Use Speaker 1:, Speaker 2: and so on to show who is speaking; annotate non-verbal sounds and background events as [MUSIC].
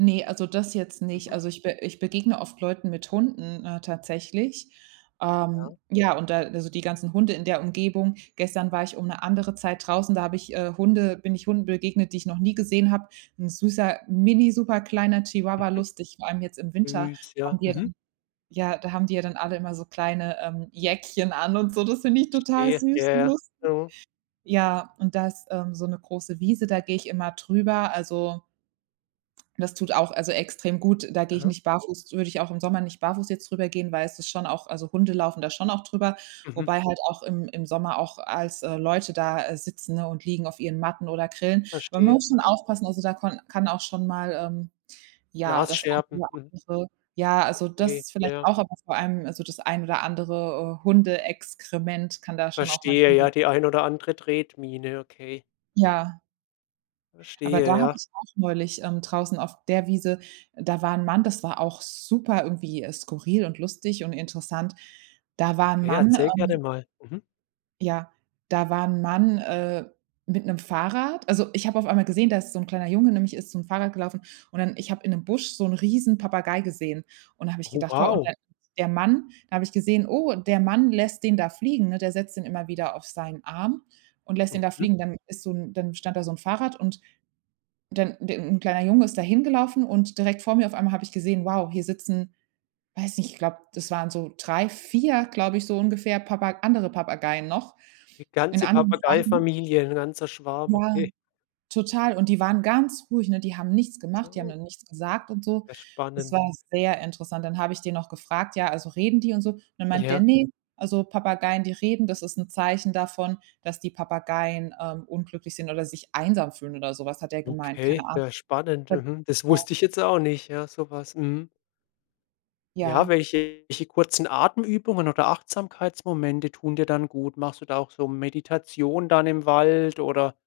Speaker 1: Ne, also, das jetzt nicht.
Speaker 2: Mhm.
Speaker 1: Also, ich be ich begegne oft Leuten mit Hunden, äh, tatsächlich.
Speaker 2: Ja.
Speaker 1: Ähm, ja, und da also, die ganzen Hunde in der Umgebung. Gestern war ich um 'ne andere Zeit draußen, da habe ich, äh, Hunde bin ich Hunden begegnet, die ich noch nie gesehen habe. 'N süßer mini superkleiner Chihuahua,
Speaker 2: Mhm.
Speaker 1: lustig, vor allem jetzt im Winter
Speaker 2: Süß,
Speaker 1: haben
Speaker 2: ja.
Speaker 1: die ja dann
Speaker 2: Mhm.
Speaker 1: ja, da haben die ja dann alle immer so kleine, ähm, Jäckchen an und so, das find ich total
Speaker 2: Verstehe. Ja,
Speaker 1: süß und
Speaker 2: ja.
Speaker 1: lustig.
Speaker 2: Mhm.
Speaker 1: Ja, und da ist, ähm, so 'ne große Wiese, da geh ich immer drüber, also das tut auch also extrem gut. Da gehe ich
Speaker 2: Mhm.
Speaker 1: nicht barfuß würde ich auch im Sommer nicht barfuß jetzt drüber gehen, weil es ist schon auch also, Hunde laufen da schon auch drüber,
Speaker 2: Mhm.
Speaker 1: wobei halt auch im im Sommer auch als, äh, Leute da, äh, sitzen, ne, und liegen auf ihren Matten oder grillen. Man
Speaker 2: Verstehe.
Speaker 1: muss schon
Speaker 2: Mhm.
Speaker 1: aufpassen, also da konn kann auch schon mal, ähm, ja, das ein
Speaker 2: Glasscherben.
Speaker 1: oder
Speaker 2: Mhm.
Speaker 1: andere Ja also,
Speaker 2: Okay,
Speaker 1: das vielleicht
Speaker 2: ja.
Speaker 1: auch, aber vor allem also, das ein oder andere Hundeexkrement kann da schon auch mal
Speaker 2: Verstehe
Speaker 1: liegen.
Speaker 2: ja, die ein oder andere Tretmine, okay.
Speaker 1: Ja. Aber da
Speaker 2: Verstehe,
Speaker 1: habe
Speaker 2: ja.
Speaker 1: ich auch neulich, ähm, draußen auf der Wiese da war 'n Mann das war auch super irgendwie skurril und lustig und interessant. Da war 'n
Speaker 2: Okay,
Speaker 1: Mann,
Speaker 2: erzähl gerne
Speaker 1: ähm
Speaker 2: mal. Mhm.
Speaker 1: Ja. Da war 'n Mann, äh, mit 'nem Fahrrad. Also, ich habe auf einmal gesehen, da ist so 'n kleiner Junge nämlich ist zum Fahrrad gelaufen. Und dann ich hab in 'nem Busch so 'n Riesen Papagei gesehen. Und da hab ich
Speaker 2: Oh,
Speaker 1: gedacht, wow, und
Speaker 2: wow.
Speaker 1: dann [UNINTELLIGIBLE] der Mann da habe ich gesehen, oh, der Mann lässt den da fliegen, ne? Der setzt den immer wieder auf seinen Arm und lässt den da
Speaker 2: Mhm.
Speaker 1: fliegen. Dann ist so 'n dann stand da so 'n Fahrrad und dann de 'n kleiner Junge ist da hingelaufen und direkt vor mir auf einmal habe ich gesehen, wow, hier sitzen, weiß nicht, ich glaub, das waren so 3, 4, glaub ich, so ungefähr Papa andere Papageien noch
Speaker 2: 'Ne
Speaker 1: in
Speaker 2: ganze
Speaker 1: anderen Farben.
Speaker 2: Papageifamilie, 'n ganzer Schwarm,
Speaker 1: Ja.
Speaker 2: okay.
Speaker 1: Total. Und die waren ganz ruhig, ne? Die haben nichts gemacht, die haben
Speaker 2: [UNINTELLIGIBLE]
Speaker 1: dann nichts gesagt und so.
Speaker 2: Ja
Speaker 1: Das
Speaker 2: spannend.
Speaker 1: war sehr interessant. Dann habe ich den noch gefragt, ja, also: „Reden die und so?" Und dann meint der:
Speaker 2: Ja.
Speaker 1: „Ne, also, Papageien, die reden, das ist 'n Zeichen davon, dass die Papageien, ähm, unglücklich sind oder sich einsam fühlen" oder sowas hat er gemeint. Keine
Speaker 2: Okay,
Speaker 1: Ahnung.
Speaker 2: ja, spannend, mhm. Das wusste
Speaker 1: [UNINTELLIGIBLE]
Speaker 2: ich jetzt auch nicht, ja, so was. Mhm. Ja,
Speaker 1: Ja.
Speaker 2: welche welche kurzen Atemübungen oder Achtsamkeitsmomente tun dir dann gut? Machst du da auch so Meditation dann im Wald oder